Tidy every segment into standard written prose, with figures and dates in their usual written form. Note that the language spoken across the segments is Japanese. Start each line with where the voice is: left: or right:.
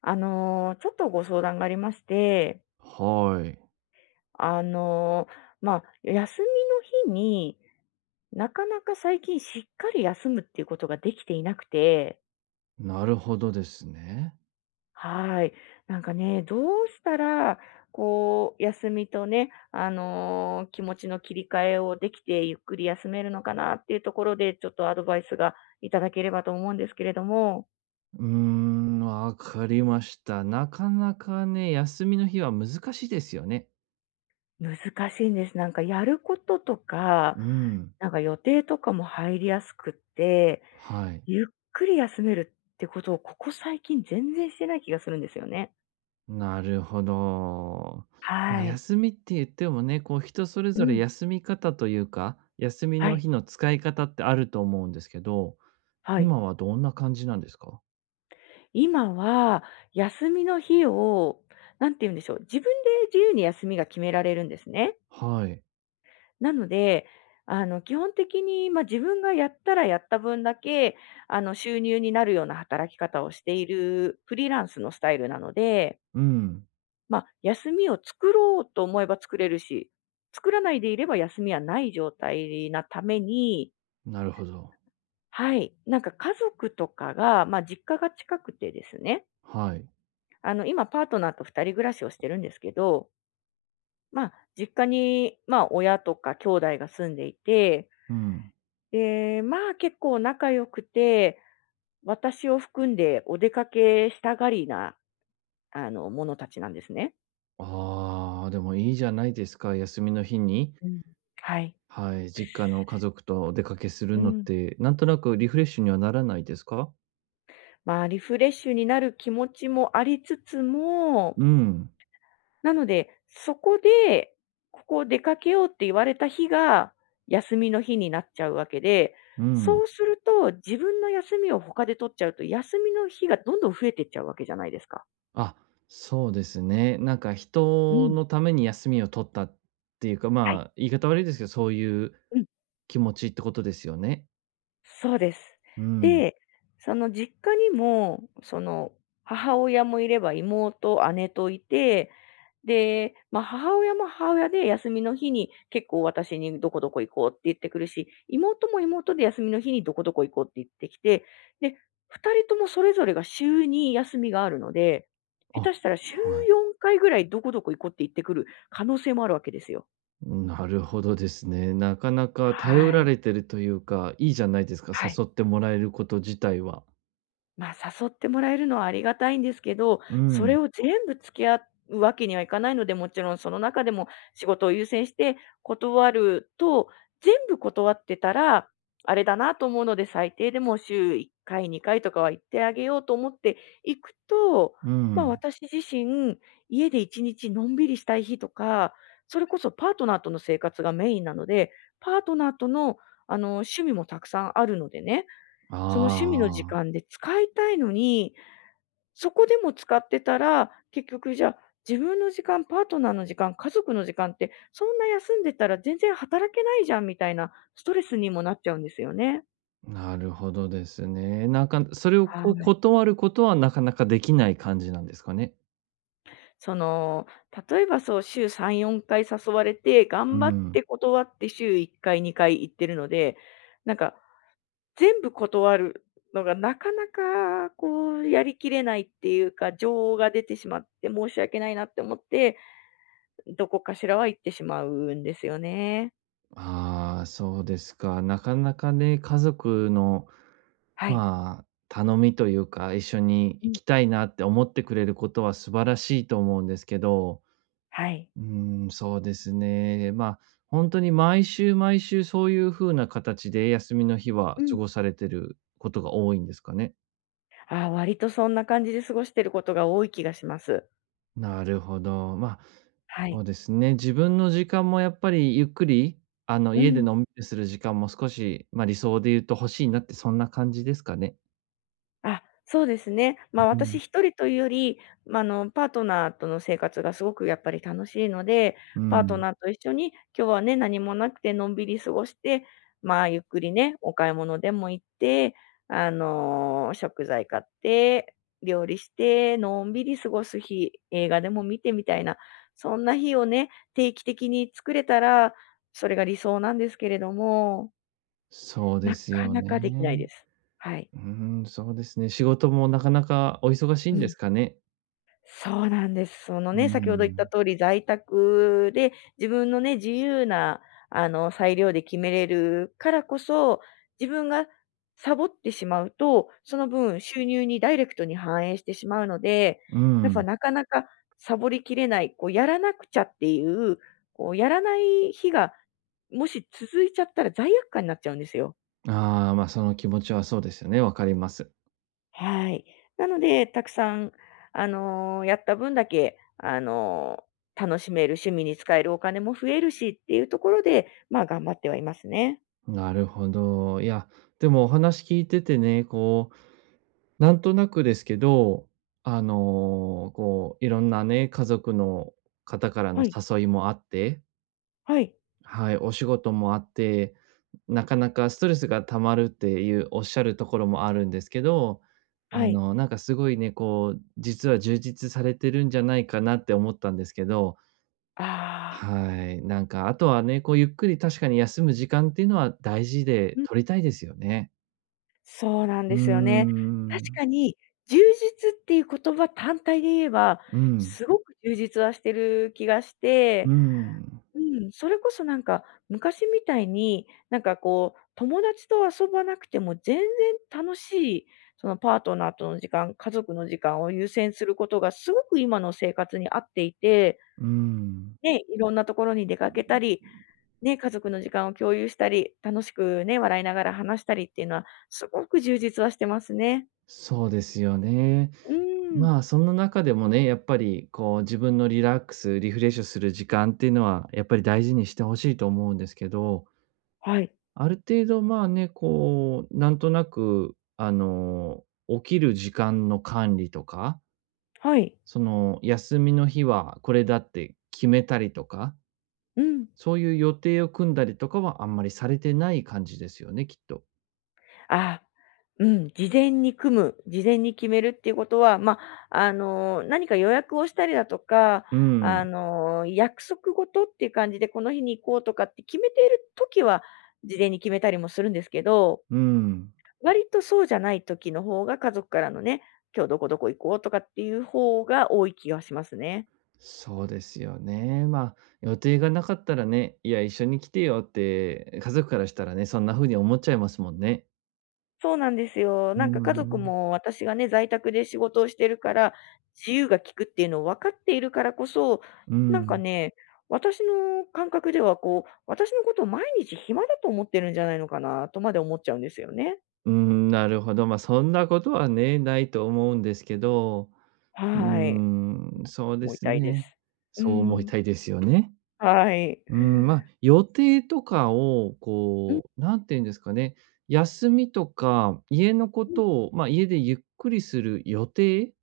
left: ちょっとご相談がありまして、
right: はい。
left: あの、休みの日になかなか最近しっかり休むっていうことができていなくて、
right: なるほどですね。
left: はい。なんかね、どうしたら、こう、休みとね、気持ちの切り替えをできてゆっくり休めるのかなっていうところで、ちょっとアドバイスがいただければと思うんですけれども。
right: うーん、わかりました。なかなかね、休みの日は難しいですよね。
left: 難しいんです。なんかやることとか、
right: うん。
left: なんか予定とかも入りやすくって、
right: はい。
left: ゆっくり休めるってことをここ最近全然してない気がするんですよね。
right: なるほど。まあ、
left: はい。
right: 休みって言ってもね、こう人それ
left: う
right: ぞれ
left: ん。
right: 休み方というか、休み
left: は
right: の
left: い。
right: 日の使い方ってあると思うんですけど、
left: はい。
right: 今はどんな感じなんですか？
left: 今は休みの日を、なんて言うんでしょう、自分で自由に休みが決められるんですね。
right: はい。
left: なので、基本的に、自分がやったらやった分だけ、収入になるような働き方をしているフリーランスのスタイルなので、
right: うん。
left: 休みを作ろうと思えば作れるし、作らないでいれば休みはない状態なために、
right: なるほど。
left: はい、なんか家族とかが、実家が近くてですね、
right: はい。
left: 今パートナーと2人暮らしをしてるんですけど、実家に、親とか兄弟が住んでいて、
right: うん。
left: で、結構仲良くて、私を含んでお出かけしたがりな、者たちなんですね。
right: ああ、でもいいじゃないですか。休みの日に
left: うん。はい。
right: はい、実家の家族とお出かけする
left: う
right: のっ
left: ん。
right: て、なんとなくリフレッシュにはならないですか？
left: リフレッシュになる気持ちもありつつも、
right: うん、
left: なので、そこで、ここ出かけようって言われた日が、休みの日になっちゃうわけで、
right: うん。
left: そうすると自分の休みを他で取っちゃうと、休みの日がどんどん増えてっちゃうわけじゃないですか。
right: あ、そうですね。なんか
left: う
right: 人
left: ん。
right: のために休みを取ったっていうか、
left: は
right: ま
left: い。
right: あ、言い方悪いですけど、そういう気持ちってことですよね。
left: そうです。
right: うん。
left: で、その実家にも、その母親もいれば妹、姉といて、で、母親も母親で休みの日に結構私にどこどこ行こうって言ってくるし、妹も妹で休みの日にどこどこ行こうって言ってきて、で、2人ともそれぞれが週に休みがあるので、
right: あ、
left: 下手したら週
right: はい。
left: 4回ぐらいどこどこ行こうって言ってくる可能性もあるわけですよ。
right: なるほどですね。なかなか頼
left: は
right: ら
left: い。
right: れてるというか、いいじゃないですか、
left: はい。
right: 誘ってもらえること自体は。
left: 誘ってもらえるのはありがたいんですけど、
right: う
left: それ
right: ん、
left: を全部付き合うわけにはいかないので、もちろんその中でも仕事を優先して断ると、全部断ってたら、あれだなと思うので、最低でも週1回、2回とかは行ってあげようと思っていくと、
right: うん。
left: 私自身、家で1日のんびりしたい日とか、それこそパートナーとの生活がメインなので、パートナーとの、趣味もたくさんあるのでね、その趣味の時
right: ああ。
left: 間で使いたいのに、そこでも使ってたら、結局じゃあ、自分の時間、パートナーの時間、家族の時間って、そんな休んでたら全然働けないじゃんみたいなストレスにもなっちゃうんですよね。
right: なるほどですね。なんか、それを
left: は
right: こう
left: い。
right: 断ることはなかなかできない感じなんですかね？
left: その、例えばそう、週3、4回誘われて、頑
right: う
left: 張っ
right: ん。
left: て断って週1回、2回行ってるので、なんか全部断るのがなかなかこうやりきれないっていうか、情が出てしまって申し訳ないなって思って、どこかしらは行ってしまうんですよね。
right: ああ、そうですか。なかなかね、家族の、
left: はい。
right: まあ、頼みというか、一緒に
left: う
right: 行
left: ん。
right: きたいなって思ってくれることは素晴らしいと思うんですけど、
left: はい。
right: うん、そうですね。まあ、本当に毎週毎週そういう風な形で休みの日は
left: う
right: 過
left: ん。
right: ごされてることが多いんですかね？
left: ああ、割とそんな感じで過ごしてることが多い気がします。
right: なるほど。まあ、
left: は
right: そ
left: い。
right: うですね。自分の時間もやっぱりゆっくり、あの、
left: う
right: 家で
left: ん。
right: のんびりする時間も少し、まあ、理想で言うと欲しいなって、そんな感じですかね。
left: あ、そうですね。
right: う
left: 私
right: ん、
left: 一人というより、パートナーとの生活がすごくやっぱり楽しいので、
right: う
left: パート
right: ん。
left: ナーと一緒に今日はね、何もなくてのんびり過ごして、ゆっくりね、お買い物でも行って、食材買って、料理して、のんびり過ごす日、映画でも見てみたいな、そんな日をね、定期的に作れたら、それが理想なんですけれども、
right: そうで
left: な
right: す
left: か
right: よ
left: なか
right: ね。
left: できないです。はい。
right: うん、そうですね。仕事もなかなかお忙しい
left: う
right: んで
left: ん。
right: すかね。
left: そうなんです。その
right: う
left: ね、先ほど言った
right: ん。
left: 通り、在宅で自分のね、自由な、裁量で決めれるからこそ、自分がサボってしまうと、その分収入にダイレクトに反映してしまうので、
right: う
left: やっぱ
right: ん。
left: なかなかサボりきれない、こう、やらなくちゃっていう、こう、やらない日が、もし続いちゃったら罪悪感になっちゃうんですよ。
right: ああ、ま、あその気持ちはそうですよね、わかります。
left: はい。なので、たくさん、やった分だけ、楽しめる趣味に使えるお金も増えるしっていうところで、頑張ってはいますね。
right: なるほど。いや、でもお話聞いててね、こうなんとなくですけど、あの、こう、いろんなね、家族の方からの
left: はい。
right: 誘いもあって、
left: はい。
right: はい、お仕事もあって、なかなかストレスが溜まるっていうおっしゃるところもあるんですけど、
left: は
right: あ
left: い。
right: の、なんかすごいね、こう、実は充実されてるんじゃないかなって思ったんですけど、
left: ああ、
right: はい、なんか、あとはね、こうゆっくり確かに休む時間っていうのは大事で
left: うん、
right: 取りたいですよね。
left: そうなん
right: うー
left: ですよね。確
right: ん、
left: かに、充実っていう言葉単体で言えば、
right: うん、
left: すごく充実はしてる気がして、
right: うん、
left: うん、それこそなんか、昔みたいに、なんかこう、友達と遊ばなくても全然楽しい、そのパートナーとの時間、家族の時間を優先することがすごく今の生活に合っていて、
right: うん。
left: ね、いろんなところに出かけたり、ね、家族の時間を共有したり、楽しくね、笑いながら話したりっていうのは、すごく充実はしてますね。
right: そうですよね。
left: うん。
right: まあ、その中でもね、やっぱりこう自分のリラックス、リフレッシュする時間っていうのは、やっぱり大事にしてほしいと思うんですけど、
left: はい。
right: ある程度まあね、こう、なんとなく、あの、起きる時間の管理とか、
left: はい。
right: その休みの日はこれだって決めたりとか、
left: うん。
right: そういう予定を組んだりとかはあんまりされてない感じですよね、きっと。
left: あ、うん、事前に組む、事前に決めるっていうことは、何か予約をしたりだとか、
right: うん、
left: 約束事っていう感じで、この日に行こうとかって決めているときは、事前に決めたりもするんですけど、
right: うん。
left: 割とそうじゃない時の方が、家族からのね、今日どこどこ行こうとかっていう方が多い気がしますね。
right: そうですよね。まあ、予定がなかったらね、いや、一緒に来てよって、家族からしたらね、そんな風に思っちゃいますもんね。
left: そうなんですよ。
right: うー
left: なんか家族
right: ん。
left: も私がね、在宅で仕事をしてるから、自由が利くっていうのを分かっているからこそ、
right: う
left: なんか
right: ん。
left: ね、私の感覚ではこう、私のことを毎日暇だと思ってるんじゃないのかなとまで思っちゃうんですよね。
right: うーん、なるほど。まあ、そんなことはね、ないと思うんですけど、うー
left: はい。
right: ん、そうで
left: もう
right: す
left: 痛いで
right: ね。
left: す。う
right: そう思い
left: ん。
right: たいですよね。
left: はい。
right: うん、まあ、予定とかを
left: うん
right: こう、なんていうんですかね、休みとか、家のこ
left: うん。
right: とを、まあ、家でゆっくりする予定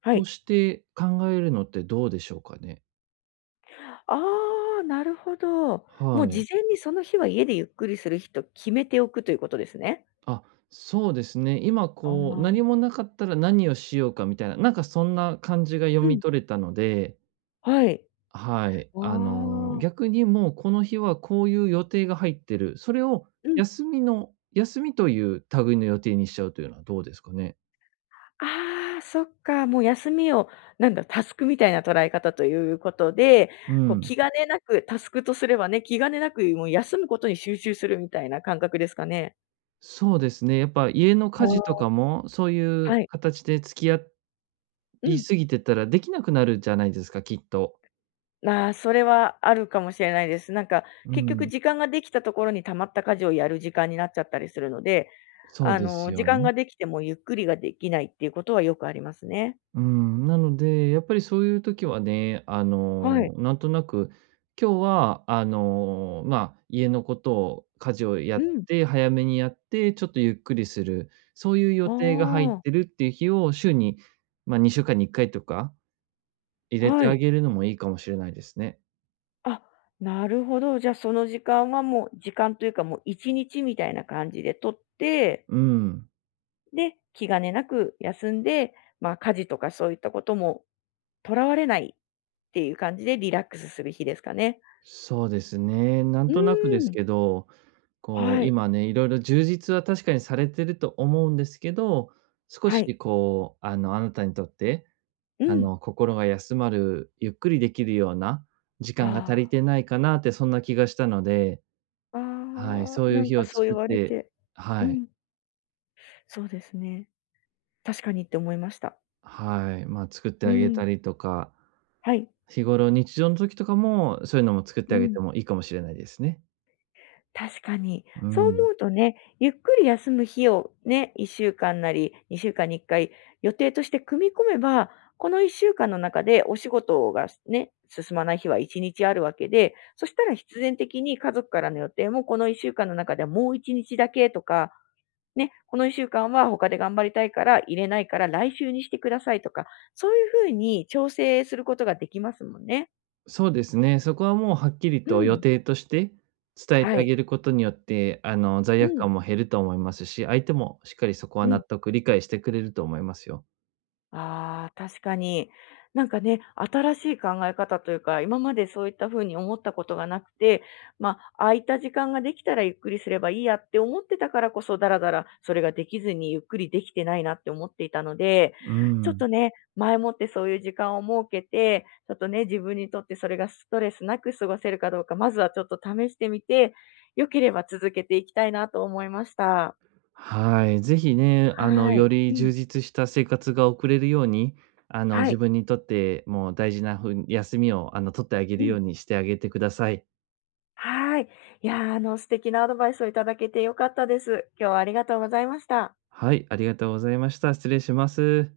left: は
right: と
left: い。
right: して考えるのってどうでしょうかね？
left: ああ、なるほど。もう
right: は
left: 事
right: い。
left: 前にその日は家でゆっくりする日と決めておくということですね。
right: あ、そうですね。今
left: あ
right: こう、何
left: あ。
right: もなかったら何をしようかみたいな、なんかそんな感じが
left: う
right: 読
left: ん、
right: み取れたので、
left: はい。
right: はい。
left: わ
right: あの、
left: あ。
right: 逆にもうこの日はこういう予定が入ってる。それを
left: うん。
right: 休みの休みという類の予定にしちゃうというのはどうですかね？
left: ああ、そっか、もう休みを、なんだ、タスクみたいな捉え方ということで、
right: う
left: こう気
right: ん。
left: 兼ねなく、タスクとすればね、気兼ねなくもう休むことに集中するみたいな感覚ですかね？
right: そうですね。やっぱ家の家事とかも、そういう
left: はい。
right: 形で付き合
left: う
right: い
left: ん。
right: すぎてたらできなくなるじゃないですか、きっと。
left: ああ、それはあるかもしれないです。なんか、
right: う
left: 結局
right: ん。
left: 時間ができたところに溜まった家事をやる時間になっちゃったりするので、
right: そうです
left: 時
right: よ
left: 間
right: ね。
left: ができてもゆっくりができないっていうことはよくありますね。
right: うん、なので、やっぱりそういう時はね、あ
left: はい。
right: の、なんとなく、今日は、あの、まあ、家のことを、家事をや
left: う
right: っ
left: ん。
right: て、早めにやって、ちょっとゆっくりする、そういう
left: あ
right: 予定が入っ
left: あ、
right: てるっていう日を週に、まあ、2週間に1回とか入れて
left: は
right: あ
left: い。
right: げるのもいいかもしれないですね。
left: あ、なるほど。じゃあ、その時間はもう時間というか、もう1日みたいな感じで取って、
right: うん、
left: で、気兼ねなく休んで、家事とかそういったこともとらわれないっていう感じでリラックスする日ですかね。
right: そうですね。なん
left: う
right: となくで
left: ー
right: す
left: ん。
right: けどこ
left: は
right: う、
left: い。
right: 今ね、いろいろ充実は確かにされてると思うんですけど、少
left: はい。
right: しこう、あの、あなたにとって、
left: う
right: あ
left: ん。
right: の、心が休まる、ゆっくりできるような時
left: あ
right: 間が足り
left: あ。
right: てないかなって、そんな気がしたので、
left: あ
right: はい、
left: あ、
right: そうい
left: な
right: う
left: ん
right: 日を
left: かそう言
right: 作っ
left: われ
right: て
left: て、
right: は
left: う
right: い、
left: ん、そうですね。確かにって思いました。
right: はい、まあ、作って
left: う
right: あげ
left: ん。
right: たりとか、
left: はい。
right: 日頃、日常の時とかも、そういうのも作って
left: う
right: あげ
left: ん。
right: てもいいかもしれないですね。
left: 確かに。
right: う
left: そう
right: ん。
left: 思うとね、ゆっくり休む日をね、1週間なり2週間に1回予定として組み込めば、この1週間の中でお仕事がね、進まない日は1日あるわけで、そしたら必然的に家族からの予定もこの1週間の中ではもう1日だけとか、ね、この1週間は他で頑張りたいから入れないから来週にしてくださいとか、そういうふうに調整することができますもんね。
right: そうですね、そこはもうはっきり
left: う
right: と予
left: ん。
right: 定として伝えて
left: は
right: あ
left: い。
right: げることによって、あの、罪
left: う
right: 悪
left: ん。
right: 感も減ると思いますし、相手もしっかりそこは
left: う
right: 納
left: ん。
right: 得、理解してくれると思いますよ。
left: ああ、確かに。なんかね、新しい考え方というか、今までそういった風に思ったことがなくて、空いた時間ができたらゆっくりすればいいやって思ってたからこそ、だらだらそれができずにゆっくりできてないなって思っていたので、
right: う
left: ちょっと
right: ん。
left: ね、前もってそういう時間を設けて、ちょっとね、自分にとってそれがストレスなく過ごせるかどうか、まずはちょっと試してみて、良ければ続けていきたいなと思いました。
right: はい。ぜひね、あの、
left: は
right: よ
left: い。う
right: り
left: ん。
right: 充実した生活が送れるように、あの、
left: は
right: 自
left: い。
right: 分にとってもう大事なふう休みを、あの、取ってあげ
left: う
right: るよ
left: ん。
right: うにしてあげてください。
left: はい。いやー、素敵なアドバイスをいただけて良かったです。今日はありがとうございました。
right: はい、ありがとうございました。失礼します。